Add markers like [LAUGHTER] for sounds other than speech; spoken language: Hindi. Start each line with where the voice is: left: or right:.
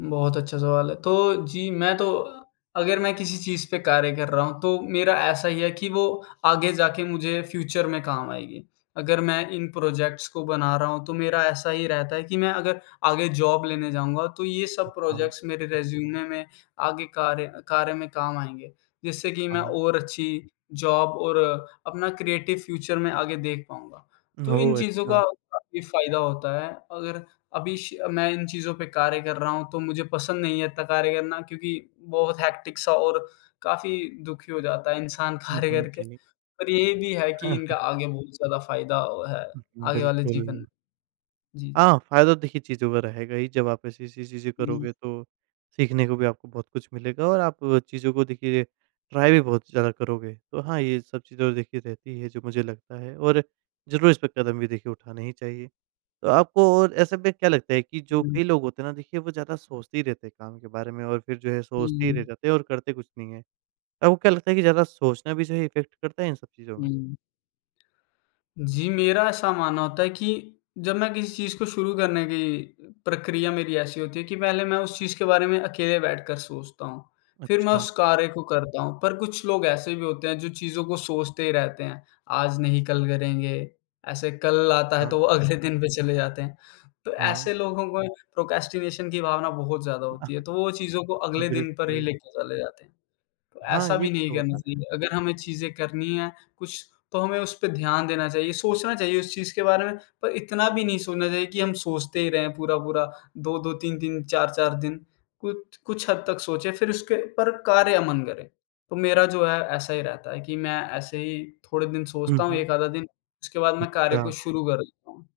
left: बहुत अच्छा सवाल है। तो जी, मैं तो अगर मैं किसी चीज़ पे कार्य कर रहा हूँ, तो मेरा ऐसा ही है कि वो आगे जा के मुझे फ्यूचर में काम आएगी। अगर मैं इन प्रोजेक्ट्स को बना रहा हूँ, तो मेरा ऐसा ही रहता है कि मैं अगर आगे जॉब लेने जाऊँगा, तो ये सब
right: हाँ, हाँ।
left: प्रोजेक्ट्स मेरे रिज़्यूमे में आगे कार्य कार्य में काम आएँगे, जिससे कि मैं
right: हाँ, हाँ।
left: और अच्छी जॉब और अपना क्रिएटिव फ्यूचर मैं आगे देख पाऊँगा। तो इन
right: ओह,
left: चीज़ों का
right: अच्छा!
left: काफ़ी फायदा होता है, अगर अभी श मैं इन चीज़ों पे कार्य कर रहा हूँ तो मुझे पसंद नहीं है इत्ता कार्य करना, क्योंकि बहुत हेक्टिक सा और काफ़ी दुखी हो जाता है इंसान
right: हुँ,
left: कार्य
right: हुँ,
left: करके।
right: जी।
left: पर ये भी है कि इनका
right: [CHUCKLES]
left: आगे बहुत ज़्यादा फायदा है, आगे वाले
right: बिल्कुल।
left: जीवन जी, जी।
right: हाँ, फायदा तो देखिए चीज़ों का रहेगा ही, जब आप ऐसी-ऐसी चीज़ें
left: हुँ।
right: करोगे तो सीखने को भी आपको बहुत कुछ मिलेगा और आप चीज़ों को देखिए ट्राई भी बहुत ज़्यादा करोगे, तो हाँ, ये सब चीज़ें देखिए रहती है जो मुझे लगता है और ज़रूर इस पे कदम भी देखिए उठाना ही चाहिए। तो आपको और ऐसे में क्या लगता है कि जो
left: हुँ।
right: कई लोग होते हैं ना, देखिए वो ज़्यादा सोचते ही रहते हैं काम के बारे में और फिर जो है, सोचते ही रह
left: हुँ।
right: जाते हैं और करते कुछ नहीं है। आपको क्या लगता है कि ज़्यादा सोचना भी जो है इफेक्ट करता है इन सब चीज़ों में?
left: हुँ। जी, मेरा ऐसा मानना होता है कि जब मैं किसी चीज़ को शुरू करने की प्रक्रिया मेरी ऐसी होती है कि पहले मैं उस चीज़ के बारे में अकेले बैठकर सोचता हूँ, फिर मैं
right: अच्छा।
left: उस कार्य को करता हूँ पर कुछ लोग ऐसे भी होते हैं, जो चीज़ों को सोचते ही रहते हैं आज नहीं, कल करेंगे, ऐसे कल आता है,
right: अच्छा।
left: तो वो अगले दिन पे चले जाते हैं। तो
right: हाँ, हाँ।
left: ऐसे लोगों को प्रोक्रैस्टिनेशन की भावना बहुत ज़्यादा होती है, तो वो चीज़ों को
right: [CHUCKLES] अ,
left: अगले दिन पर ही
right: बिल्कुल।
left: लेके चले जाते हैं, तो
right: हाँ,
left: ऐसा
right: ये
left: भी नहीं
right: तो
left: करना
right: होता है।
left: चाहिए। अगर हमें चीज़ें करनी हैं कुछ, तो हमें उस पे ध्यान देना चाहिए, सोचना चाहिए उस चीज़ के बारे में पर इतना भी नहीं सोचना चाहिए कि हम सोचते ही रहें पूरा-पूरा 2-2, 3-3, 4-4 दिन कुछ कुछ हद तक सोचें, फिर उसके ऊपर कार्य अमन करें। तो मेरा जो है, ऐसा ही रहता है कि मैं ऐसे ही थोड़े दिन
right: हुँ,
left: सोचता हूँ,
right: हुँ।
left: 1 आधा दिन उसके बाद मैं कार्य को
right: अच्छा।
left: शुरू कर देता हूँ।